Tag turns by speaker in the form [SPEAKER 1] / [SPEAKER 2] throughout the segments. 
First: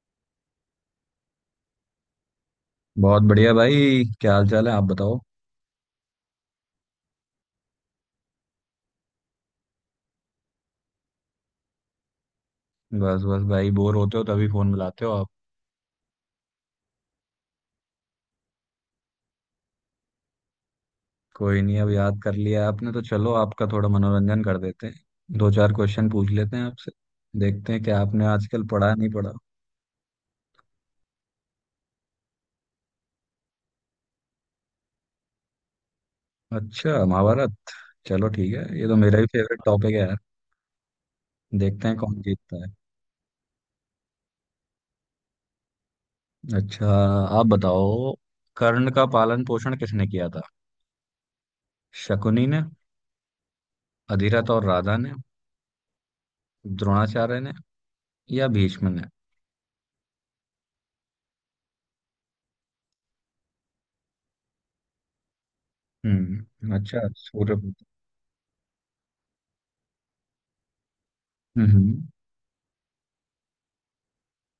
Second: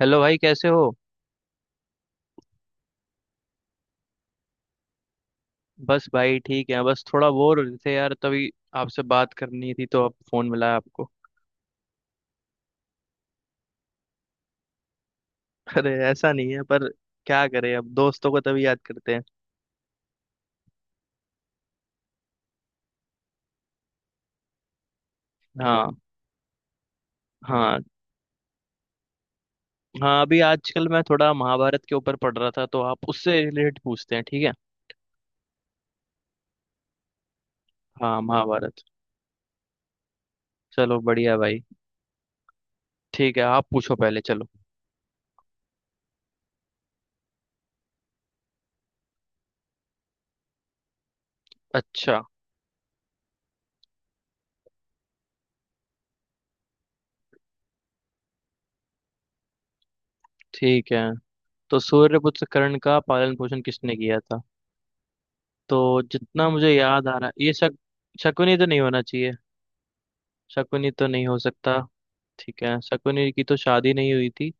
[SPEAKER 1] Hello भाई कैसे हो।
[SPEAKER 2] बहुत बढ़िया भाई क्या हाल चाल है आप बताओ।
[SPEAKER 1] बस भाई ठीक है, बस थोड़ा बोर हो रहे थे यार, तभी आपसे बात करनी थी तो अब फोन मिला आपको।
[SPEAKER 2] बस बस भाई बोर होते हो तभी फोन मिलाते हो आप।
[SPEAKER 1] अरे ऐसा नहीं है, पर क्या करें, अब दोस्तों को तभी याद करते हैं।
[SPEAKER 2] कोई नहीं अब याद कर लिया आपने तो चलो आपका थोड़ा मनोरंजन कर देते हैं। दो चार
[SPEAKER 1] हाँ।
[SPEAKER 2] क्वेश्चन पूछ लेते हैं आपसे। देखते
[SPEAKER 1] हाँ।
[SPEAKER 2] हैं कि आपने आजकल पढ़ा नहीं पढ़ा।
[SPEAKER 1] हाँ, अभी आजकल मैं थोड़ा महाभारत के ऊपर पढ़ रहा था, तो आप उससे रिलेटेड पूछते हैं, ठीक है।
[SPEAKER 2] अच्छा महाभारत।
[SPEAKER 1] हाँ,
[SPEAKER 2] चलो ठीक है
[SPEAKER 1] महाभारत।
[SPEAKER 2] ये तो मेरा भी फेवरेट टॉपिक है यार।
[SPEAKER 1] चलो बढ़िया भाई।
[SPEAKER 2] देखते हैं कौन जीतता है।
[SPEAKER 1] ठीक है, आप पूछो पहले। चलो।
[SPEAKER 2] अच्छा। आप बताओ। कर्ण का पालन पोषण किसने किया था।
[SPEAKER 1] अच्छा।
[SPEAKER 2] शकुनी ने। अधिरथ और राधा ने। द्रोणाचार्य ने। या भीष्म ने।
[SPEAKER 1] ठीक है। तो सूर्यपुत्र कर्ण का पालन पोषण किसने किया था? तो जितना मुझे याद
[SPEAKER 2] अच्छा
[SPEAKER 1] आ रहा है, ये
[SPEAKER 2] सूर्य।
[SPEAKER 1] शक शकुनी तो नहीं होना चाहिए। शकुनी तो नहीं हो सकता।
[SPEAKER 2] हम्म।
[SPEAKER 1] ठीक है, शकुनी की तो शादी नहीं हुई थी।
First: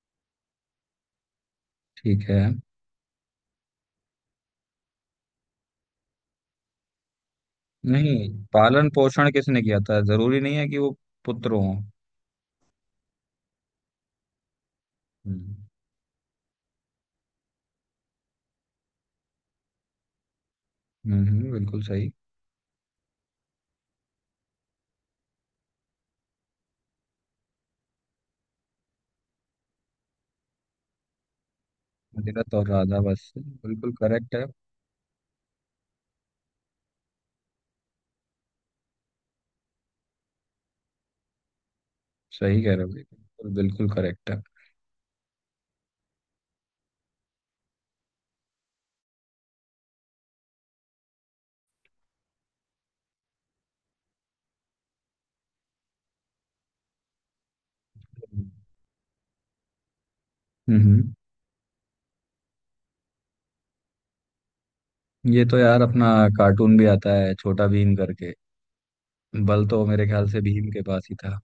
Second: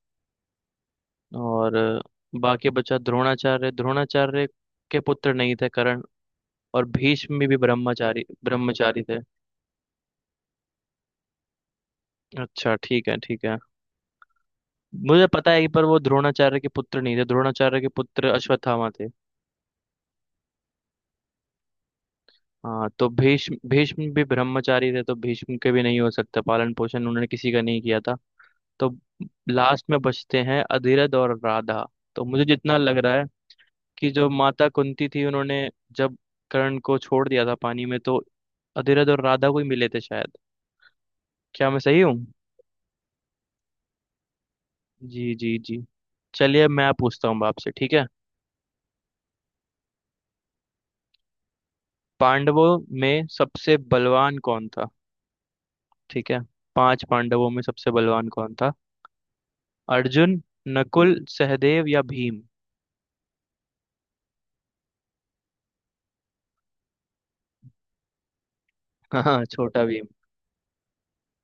[SPEAKER 1] और
[SPEAKER 2] ठीक है।
[SPEAKER 1] बाकी बचा द्रोणाचार्य। द्रोणाचार्य के पुत्र नहीं थे कर्ण। और भीष्म भी
[SPEAKER 2] नहीं,
[SPEAKER 1] ब्रह्मचारी
[SPEAKER 2] पालन
[SPEAKER 1] ब्रह्मचारी थे।
[SPEAKER 2] पोषण किसने किया था जरूरी नहीं है कि वो पुत्र हो।
[SPEAKER 1] अच्छा, ठीक है, ठीक है। मुझे पता
[SPEAKER 2] हम्म।
[SPEAKER 1] है, पर वो द्रोणाचार्य के पुत्र नहीं थे, द्रोणाचार्य के पुत्र अश्वत्थामा थे।
[SPEAKER 2] बिल्कुल सही।
[SPEAKER 1] हाँ, तो भीष्म भीष्म भी ब्रह्मचारी थे, तो भीष्म के भी नहीं हो सकता, पालन पोषण उन्होंने किसी का नहीं किया था। तो लास्ट में बचते हैं अधिरथ और राधा। तो मुझे
[SPEAKER 2] अधिरथ और
[SPEAKER 1] जितना लग
[SPEAKER 2] राधा
[SPEAKER 1] रहा है,
[SPEAKER 2] बस बिल्कुल
[SPEAKER 1] कि जो
[SPEAKER 2] करेक्ट है।
[SPEAKER 1] माता कुंती थी उन्होंने जब कर्ण को छोड़ दिया था पानी में, तो अधिरथ और राधा को ही मिले थे शायद। क्या मैं सही हूँ?
[SPEAKER 2] सही कह रहे हो बिल्कुल, बिल्कुल करेक्ट है।
[SPEAKER 1] जी जी जी। चलिए, अब मैं पूछता हूँ आपसे, ठीक है? पांडवों में सबसे बलवान कौन था? ठीक है। पांच पांडवों में सबसे बलवान
[SPEAKER 2] हम्म।
[SPEAKER 1] कौन था? अर्जुन,
[SPEAKER 2] हम्म,
[SPEAKER 1] नकुल, सहदेव या भीम?
[SPEAKER 2] ये तो यार अपना कार्टून भी आता है छोटा भीम करके।
[SPEAKER 1] हाँ हाँ,
[SPEAKER 2] बल
[SPEAKER 1] छोटा
[SPEAKER 2] तो
[SPEAKER 1] भीम।
[SPEAKER 2] मेरे ख्याल से भीम के पास ही था।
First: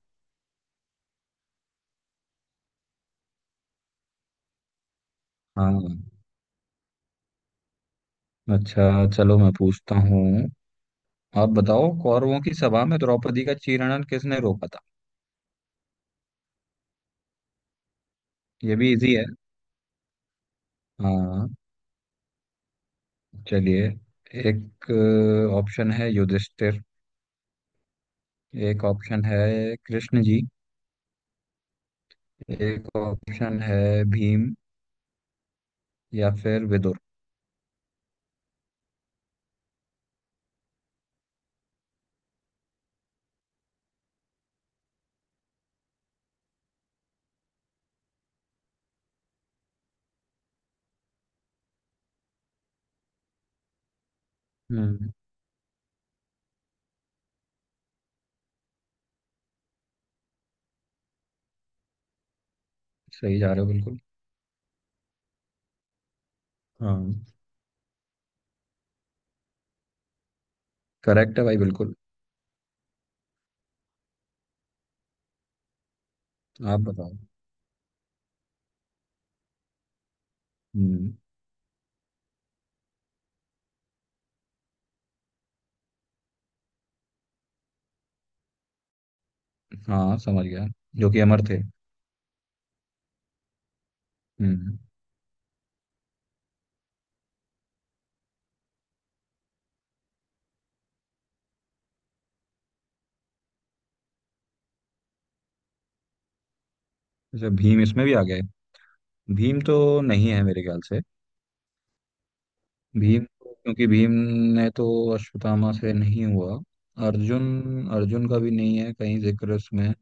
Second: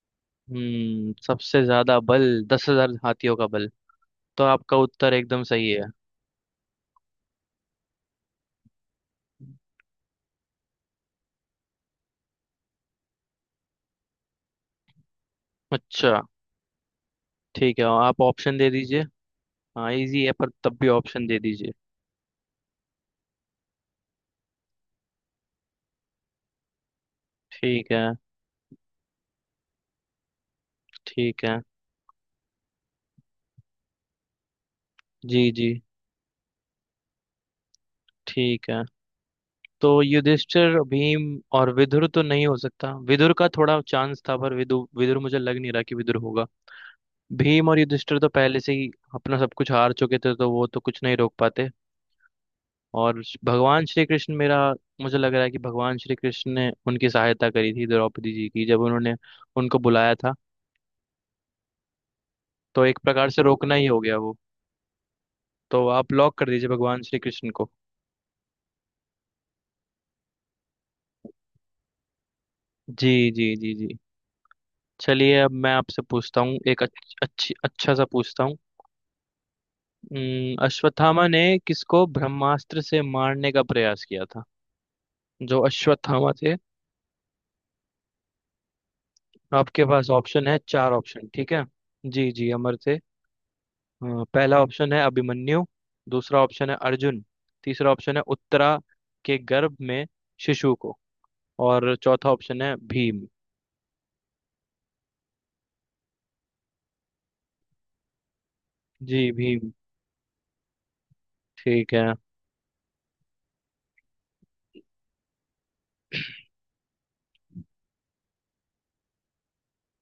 [SPEAKER 1] सबसे ज्यादा बल, 10,000 हाथियों का बल, तो आपका उत्तर एकदम सही है।
[SPEAKER 2] हाँ। अच्छा चलो मैं पूछता हूँ। आप बताओ कौरवों की सभा में द्रौपदी का चीरहरण किसने रोका था।
[SPEAKER 1] अच्छा, ठीक है, आप ऑप्शन दे
[SPEAKER 2] ये भी
[SPEAKER 1] दीजिए।
[SPEAKER 2] इजी है।
[SPEAKER 1] हाँ, इजी है, पर तब भी ऑप्शन दे
[SPEAKER 2] हाँ।
[SPEAKER 1] दीजिए।
[SPEAKER 2] चलिए। एक ऑप्शन है युधिष्ठिर।
[SPEAKER 1] ठीक है।
[SPEAKER 2] एक ऑप्शन है कृष्ण जी।
[SPEAKER 1] ठीक है।
[SPEAKER 2] एक ऑप्शन है भीम
[SPEAKER 1] जी जी।
[SPEAKER 2] या फिर विदुर।
[SPEAKER 1] ठीक है, तो युधिष्ठिर, भीम और विदुर तो नहीं हो सकता, विदुर का थोड़ा चांस था, पर विदुर मुझे लग नहीं रहा कि विदुर होगा। भीम और युधिष्ठिर तो पहले से ही अपना सब कुछ हार चुके थे, तो वो तो कुछ नहीं रोक पाते। और भगवान श्री कृष्ण, मेरा
[SPEAKER 2] हम्म
[SPEAKER 1] मुझे लग रहा है कि भगवान श्री कृष्ण ने उनकी सहायता करी थी द्रौपदी जी की, जब उन्होंने उनको बुलाया था, तो एक प्रकार
[SPEAKER 2] सही
[SPEAKER 1] से
[SPEAKER 2] जा रहे हो
[SPEAKER 1] रोकना ही
[SPEAKER 2] बिल्कुल।
[SPEAKER 1] हो गया वो। तो आप लॉक कर दीजिए भगवान श्री
[SPEAKER 2] हाँ।
[SPEAKER 1] कृष्ण को।
[SPEAKER 2] करेक्ट है भाई बिल्कुल।
[SPEAKER 1] जी जी जी जी। चलिए, अब मैं आपसे पूछता हूँ
[SPEAKER 2] आप
[SPEAKER 1] एक
[SPEAKER 2] बताओ।
[SPEAKER 1] अच्छा सा पूछता हूँ।
[SPEAKER 2] हम्म।
[SPEAKER 1] अश्वत्थामा ने किसको ब्रह्मास्त्र से मारने का प्रयास किया था? जो अश्वत्थामा थे, आपके पास
[SPEAKER 2] हाँ समझ
[SPEAKER 1] ऑप्शन है,
[SPEAKER 2] गया,
[SPEAKER 1] चार
[SPEAKER 2] जो कि
[SPEAKER 1] ऑप्शन,
[SPEAKER 2] अमर
[SPEAKER 1] ठीक
[SPEAKER 2] थे।
[SPEAKER 1] है। जी जी, अमर थे। पहला
[SPEAKER 2] हम्म।
[SPEAKER 1] ऑप्शन है अभिमन्यु। दूसरा ऑप्शन है अर्जुन। तीसरा ऑप्शन है उत्तरा के गर्भ में शिशु को। और चौथा ऑप्शन है भीम।
[SPEAKER 2] अच्छा भीम इसमें भी आ गए।
[SPEAKER 1] जी,
[SPEAKER 2] भीम
[SPEAKER 1] भीम।
[SPEAKER 2] तो नहीं है मेरे ख्याल से।
[SPEAKER 1] ठीक है।
[SPEAKER 2] क्योंकि भीम ने तो अश्वत्थामा से नहीं हुआ। अर्जुन अर्जुन का भी नहीं है कहीं जिक्र उसमें,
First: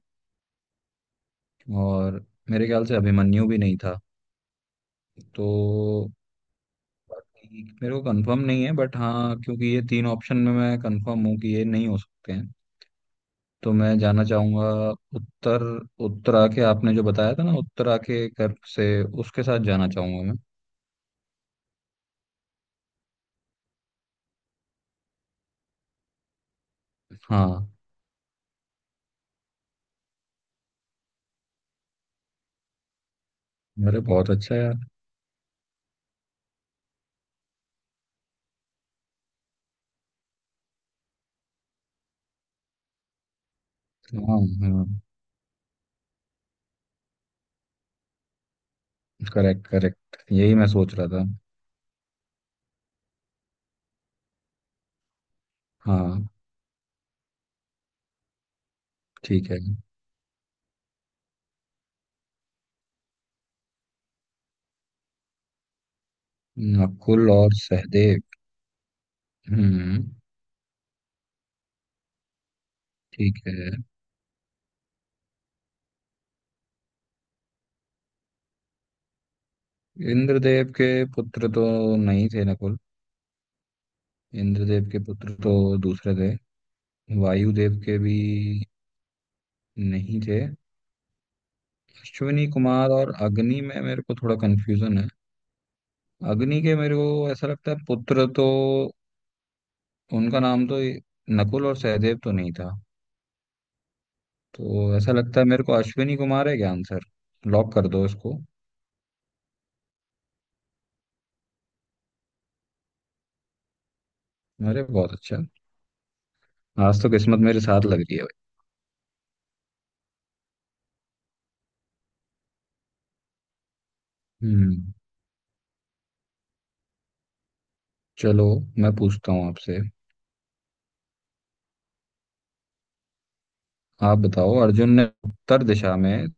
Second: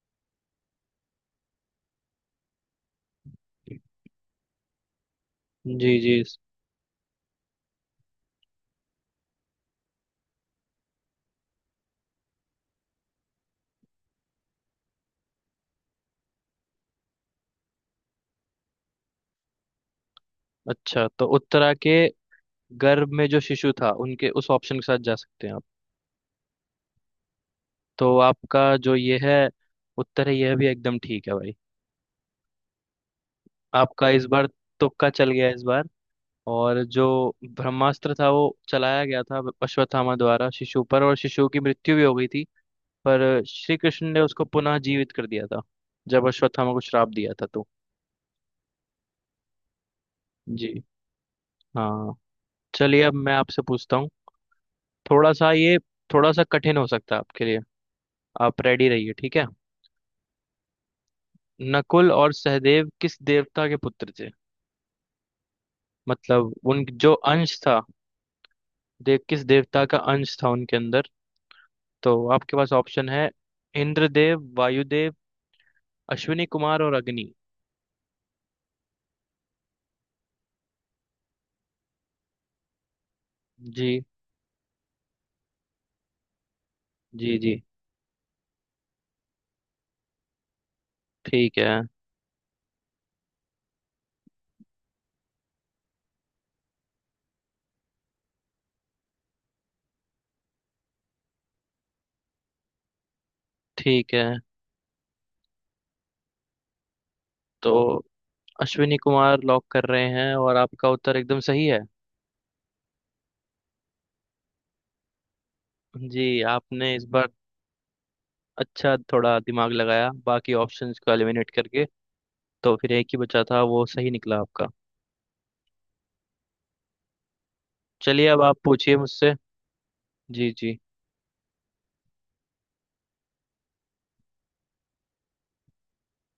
[SPEAKER 2] और मेरे ख्याल से अभिमन्यु भी नहीं था
[SPEAKER 1] जी
[SPEAKER 2] तो।
[SPEAKER 1] जी।
[SPEAKER 2] बाकी मेरे को कंफर्म नहीं है, बट हाँ, क्योंकि ये तीन ऑप्शन में मैं कंफर्म हूँ कि ये नहीं हो सकते हैं। तो मैं जाना चाहूंगा उत्तर उत्तरा के, आपने जो बताया था ना, उत्तरा के गर्भ से, उसके साथ जाना चाहूंगा मैं।
[SPEAKER 1] अच्छा, तो उत्तरा के गर्भ में जो शिशु था, उनके उस ऑप्शन के साथ जा सकते हैं आप।
[SPEAKER 2] हाँ।
[SPEAKER 1] तो आपका जो ये है उत्तर है, यह भी एकदम ठीक है भाई।
[SPEAKER 2] अरे
[SPEAKER 1] आपका इस
[SPEAKER 2] बहुत
[SPEAKER 1] बार
[SPEAKER 2] अच्छा यार।
[SPEAKER 1] तुक्का चल गया इस बार। और जो ब्रह्मास्त्र था वो चलाया गया था अश्वत्थामा द्वारा शिशु पर, और शिशु की मृत्यु भी हो गई थी। पर श्री कृष्ण ने
[SPEAKER 2] हाँ,
[SPEAKER 1] उसको पुनः
[SPEAKER 2] हाँ।
[SPEAKER 1] जीवित कर दिया था, जब अश्वत्थामा को श्राप दिया था तो।
[SPEAKER 2] करेक्ट, करेक्ट, यही मैं
[SPEAKER 1] जी।
[SPEAKER 2] सोच रहा था।
[SPEAKER 1] हाँ। चलिए, अब मैं आपसे पूछता हूँ, थोड़ा सा ये,
[SPEAKER 2] हाँ।
[SPEAKER 1] थोड़ा सा कठिन हो सकता है आपके लिए। आप रेडी रहिए, ठीक है।
[SPEAKER 2] ठीक है।
[SPEAKER 1] नकुल और सहदेव किस देवता के पुत्र थे? मतलब, उन जो
[SPEAKER 2] नकुल और
[SPEAKER 1] अंश था
[SPEAKER 2] सहदेव।
[SPEAKER 1] देव, किस देवता का
[SPEAKER 2] हम्म।
[SPEAKER 1] अंश था उनके अंदर। तो आपके पास ऑप्शन है
[SPEAKER 2] ठीक है।
[SPEAKER 1] इंद्रदेव, वायुदेव, अश्विनी कुमार और अग्नि।
[SPEAKER 2] इंद्रदेव के पुत्र तो नहीं थे नकुल।
[SPEAKER 1] जी
[SPEAKER 2] इंद्रदेव के पुत्र तो दूसरे थे।
[SPEAKER 1] जी जी।
[SPEAKER 2] वायुदेव के भी नहीं थे।
[SPEAKER 1] ठीक है,
[SPEAKER 2] अश्विनी कुमार और अग्नि में मेरे को थोड़ा कंफ्यूजन है। अग्नि के मेरे को ऐसा लगता है पुत्र तो उनका नाम तो नकुल और सहदेव तो नहीं था।
[SPEAKER 1] ठीक है।
[SPEAKER 2] तो ऐसा लगता है मेरे को अश्विनी कुमार है क्या आंसर।
[SPEAKER 1] तो
[SPEAKER 2] लॉक कर दो इसको।
[SPEAKER 1] अश्विनी कुमार लॉक कर रहे हैं, और आपका उत्तर एकदम सही है।
[SPEAKER 2] अरे बहुत अच्छा।
[SPEAKER 1] जी। आपने
[SPEAKER 2] आज
[SPEAKER 1] इस
[SPEAKER 2] तो
[SPEAKER 1] बार
[SPEAKER 2] किस्मत मेरे साथ लग रही है भाई।
[SPEAKER 1] अच्छा थोड़ा दिमाग लगाया, बाकी ऑप्शंस को एलिमिनेट करके, तो फिर एक ही बचा था, वो सही निकला आपका।
[SPEAKER 2] हम्म।
[SPEAKER 1] चलिए, अब
[SPEAKER 2] चलो
[SPEAKER 1] आप
[SPEAKER 2] मैं
[SPEAKER 1] पूछिए
[SPEAKER 2] पूछता
[SPEAKER 1] मुझसे।
[SPEAKER 2] हूँ आपसे।
[SPEAKER 1] जी जी।
[SPEAKER 2] आप बताओ, अर्जुन ने उत्तर दिशा में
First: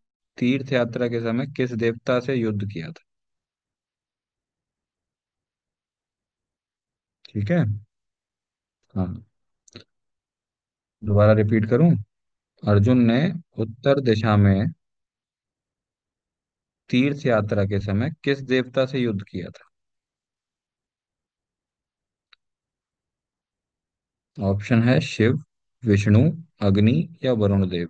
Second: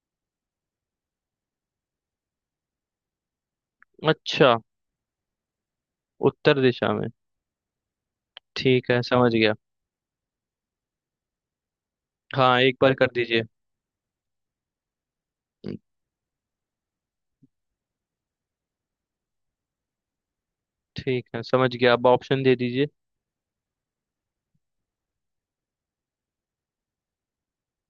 [SPEAKER 2] तीर्थ यात्रा के समय किस देवता से युद्ध किया था।
[SPEAKER 1] अच्छा, उत्तर दिशा में,
[SPEAKER 2] ठीक है।
[SPEAKER 1] ठीक है,
[SPEAKER 2] हाँ।
[SPEAKER 1] समझ गया।
[SPEAKER 2] दोबारा रिपीट करूं।
[SPEAKER 1] हाँ, एक बार
[SPEAKER 2] अर्जुन
[SPEAKER 1] कर
[SPEAKER 2] ने
[SPEAKER 1] दीजिए।
[SPEAKER 2] उत्तर दिशा में
[SPEAKER 1] हम्म,
[SPEAKER 2] तीर्थ यात्रा के समय किस देवता से युद्ध किया
[SPEAKER 1] ठीक है, समझ गया, अब ऑप्शन दे दीजिए।
[SPEAKER 2] था। ऑप्शन है शिव, विष्णु, अग्नि या वरुण देव।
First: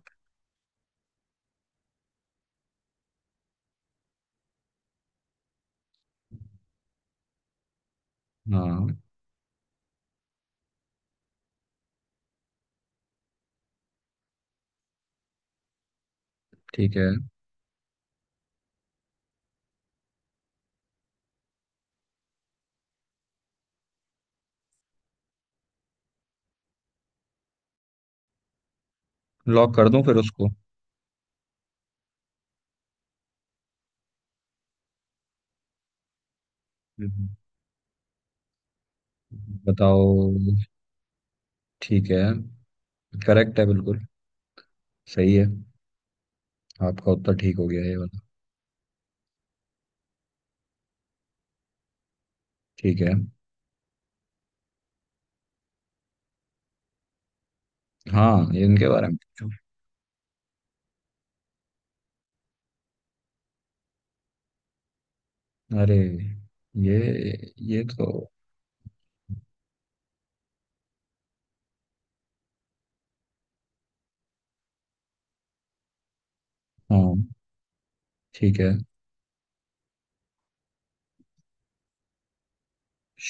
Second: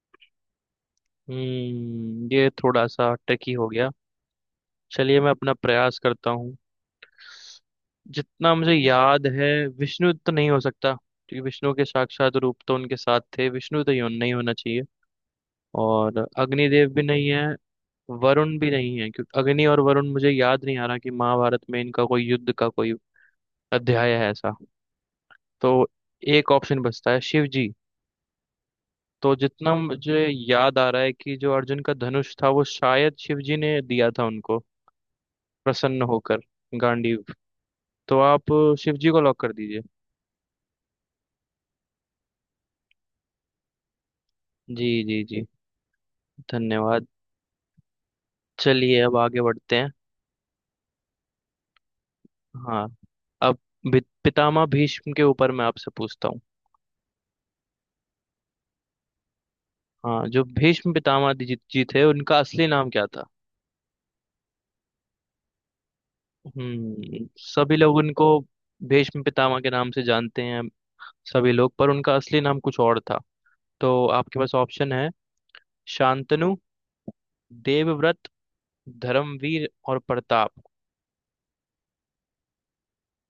[SPEAKER 1] ये थोड़ा सा ट्रिकी हो गया। चलिए, मैं अपना प्रयास करता हूँ, जितना मुझे
[SPEAKER 2] हाँ।
[SPEAKER 1] याद है। विष्णु तो नहीं हो सकता, क्योंकि विष्णु के साक्षात रूप तो उनके साथ थे, विष्णु तो नहीं होना चाहिए। और अग्निदेव
[SPEAKER 2] ठीक
[SPEAKER 1] भी
[SPEAKER 2] है।
[SPEAKER 1] नहीं है। वरुण भी नहीं है, क्योंकि अग्नि और वरुण मुझे याद नहीं आ रहा कि महाभारत में इनका कोई युद्ध का कोई अध्याय है ऐसा। तो एक ऑप्शन बचता है शिव जी। तो जितना
[SPEAKER 2] लॉक कर दूं फिर
[SPEAKER 1] मुझे
[SPEAKER 2] उसको।
[SPEAKER 1] याद आ रहा है, कि जो अर्जुन का धनुष था वो शायद शिव जी ने दिया था उनको, प्रसन्न होकर, गांडीव।
[SPEAKER 2] हम्म।
[SPEAKER 1] तो आप शिव जी को लॉक कर दीजिए।
[SPEAKER 2] बताओ। ठीक है। करेक्ट है बिल्कुल।
[SPEAKER 1] जी जी
[SPEAKER 2] सही
[SPEAKER 1] जी।
[SPEAKER 2] है।
[SPEAKER 1] धन्यवाद।
[SPEAKER 2] आपका उत्तर ठीक हो गया ये वाला।
[SPEAKER 1] चलिए, अब आगे बढ़ते हैं। हाँ।
[SPEAKER 2] ठीक है।
[SPEAKER 1] अब पितामह भीष्म के ऊपर मैं आपसे पूछता हूँ।
[SPEAKER 2] हाँ, ये इनके बारे में पूछो।
[SPEAKER 1] हाँ, जो भीष्म पितामह जी थे, उनका असली नाम क्या था?
[SPEAKER 2] अरे, ये
[SPEAKER 1] सभी
[SPEAKER 2] ये
[SPEAKER 1] लोग
[SPEAKER 2] तो।
[SPEAKER 1] उनको भीष्म पितामह के नाम से जानते हैं सभी लोग, पर उनका असली नाम कुछ और था। तो आपके पास ऑप्शन है शांतनु,
[SPEAKER 2] हाँ।
[SPEAKER 1] देवव्रत,
[SPEAKER 2] ठीक है।
[SPEAKER 1] धर्मवीर और प्रताप।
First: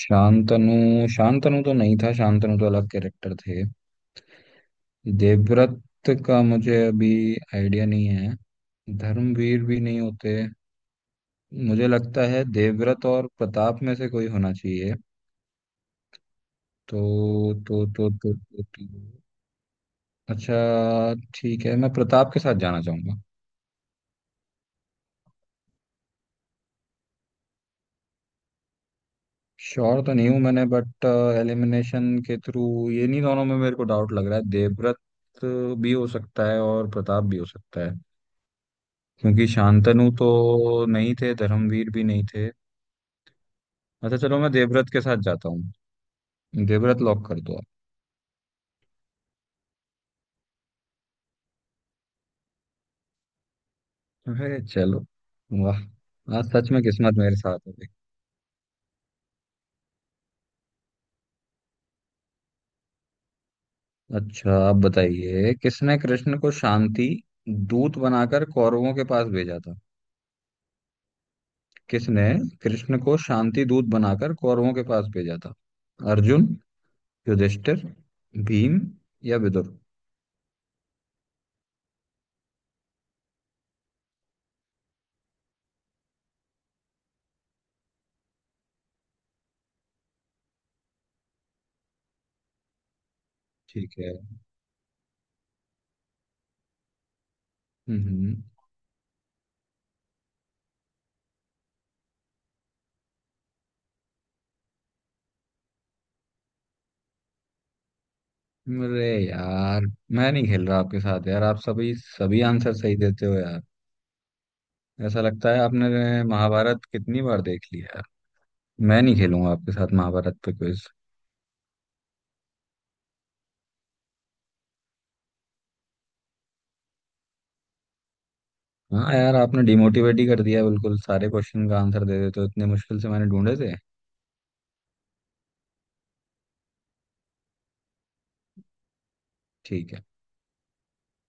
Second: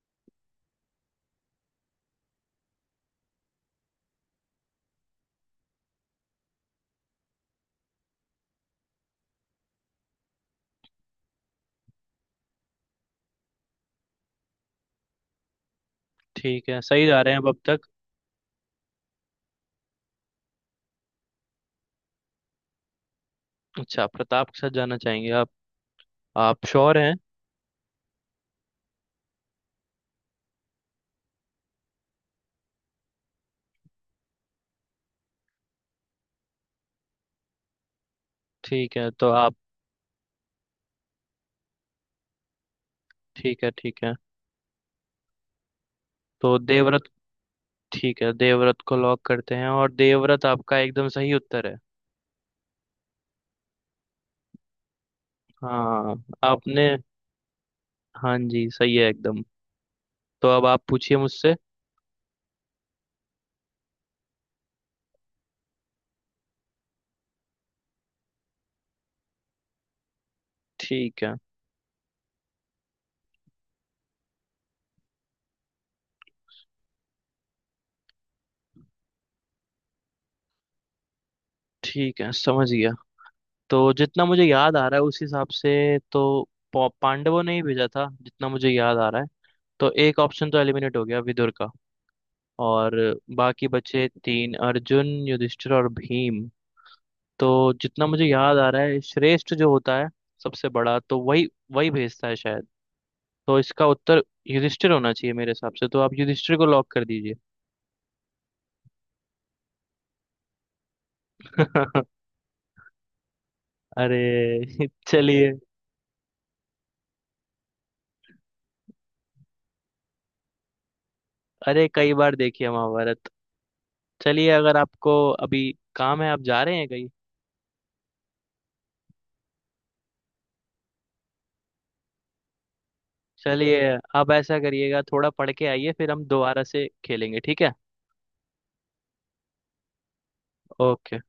[SPEAKER 2] शांतनु, शांतनु तो नहीं था, शांतनु तो अलग कैरेक्टर थे। देवव्रत का मुझे अभी आइडिया नहीं है। धर्मवीर भी नहीं होते। मुझे लगता है देवव्रत और प्रताप में से कोई होना चाहिए।
[SPEAKER 1] ठीक है,
[SPEAKER 2] तो
[SPEAKER 1] सही जा रहे हैं अब तक।
[SPEAKER 2] तो तो तो, तो, तो अच्छा ठीक है, मैं प्रताप के साथ जाना चाहूंगा।
[SPEAKER 1] अच्छा, प्रताप के साथ जाना चाहेंगे आप? आप श्योर हैं?
[SPEAKER 2] श्योर तो नहीं हूं मैंने, बट एलिमिनेशन के थ्रू ये नहीं, दोनों में मेरे को डाउट लग रहा है, देवव्रत भी हो सकता है और प्रताप भी हो सकता है।
[SPEAKER 1] ठीक है, तो
[SPEAKER 2] क्योंकि
[SPEAKER 1] आप,
[SPEAKER 2] शांतनु तो नहीं थे, धर्मवीर भी नहीं थे।
[SPEAKER 1] ठीक है, ठीक है।
[SPEAKER 2] अच्छा चलो मैं देवव्रत के साथ जाता हूँ।
[SPEAKER 1] तो
[SPEAKER 2] देवव्रत
[SPEAKER 1] देवव्रत,
[SPEAKER 2] लॉक कर दो आप।
[SPEAKER 1] ठीक है, देवव्रत को लॉक करते हैं, और देवव्रत आपका एकदम सही उत्तर है।
[SPEAKER 2] अरे चलो। वाह।
[SPEAKER 1] हाँ।
[SPEAKER 2] आज सच में
[SPEAKER 1] आपने,
[SPEAKER 2] किस्मत मेरे साथ हो गई।
[SPEAKER 1] हाँ जी, सही है एकदम। तो अब आप पूछिए मुझसे।
[SPEAKER 2] अच्छा, आप बताइए किसने कृष्ण को शांति दूत बनाकर कौरवों के पास भेजा था।
[SPEAKER 1] ठीक है।
[SPEAKER 2] किसने कृष्ण को शांति दूत बनाकर कौरवों के पास भेजा था। अर्जुन, युधिष्ठिर, भीम या विदुर।
[SPEAKER 1] ठीक है, समझ गया। तो जितना मुझे याद आ रहा है, उस हिसाब से, तो पांडवों ने ही भेजा था, जितना मुझे याद आ रहा है। तो एक ऑप्शन तो एलिमिनेट हो गया विदुर का। और बाकी
[SPEAKER 2] ठीक
[SPEAKER 1] बचे
[SPEAKER 2] है।
[SPEAKER 1] तीन, अर्जुन, युधिष्ठिर और भीम। तो जितना
[SPEAKER 2] हम्म।
[SPEAKER 1] मुझे
[SPEAKER 2] हम्म।
[SPEAKER 1] याद आ रहा है, श्रेष्ठ जो होता है, सबसे बड़ा, तो वही वही भेजता है शायद। तो इसका उत्तर युधिष्ठिर होना चाहिए मेरे हिसाब से, तो आप युधिष्ठिर को लॉक कर दीजिए।
[SPEAKER 2] अरे यार, मैं नहीं खेल रहा आपके साथ यार, आप सभी, सभी आंसर सही देते हो यार।
[SPEAKER 1] अरे
[SPEAKER 2] ऐसा
[SPEAKER 1] चलिए।
[SPEAKER 2] लगता है आपने महाभारत कितनी बार देख ली यार। मैं नहीं खेलूंगा आपके साथ महाभारत पे क्विज।
[SPEAKER 1] अरे, कई बार देखिए महाभारत। चलिए, अगर आपको अभी काम है, आप जा रहे हैं कहीं।
[SPEAKER 2] हाँ यार, आपने डिमोटिवेट ही कर दिया, बिल्कुल सारे क्वेश्चन का आंसर दे देते हो, इतने मुश्किल से मैंने ढूंढे थे।
[SPEAKER 1] चलिए, आप ऐसा करिएगा, थोड़ा पढ़ के आइए, फिर हम दोबारा से खेलेंगे, ठीक है।
[SPEAKER 2] ठीक है।
[SPEAKER 1] ओके।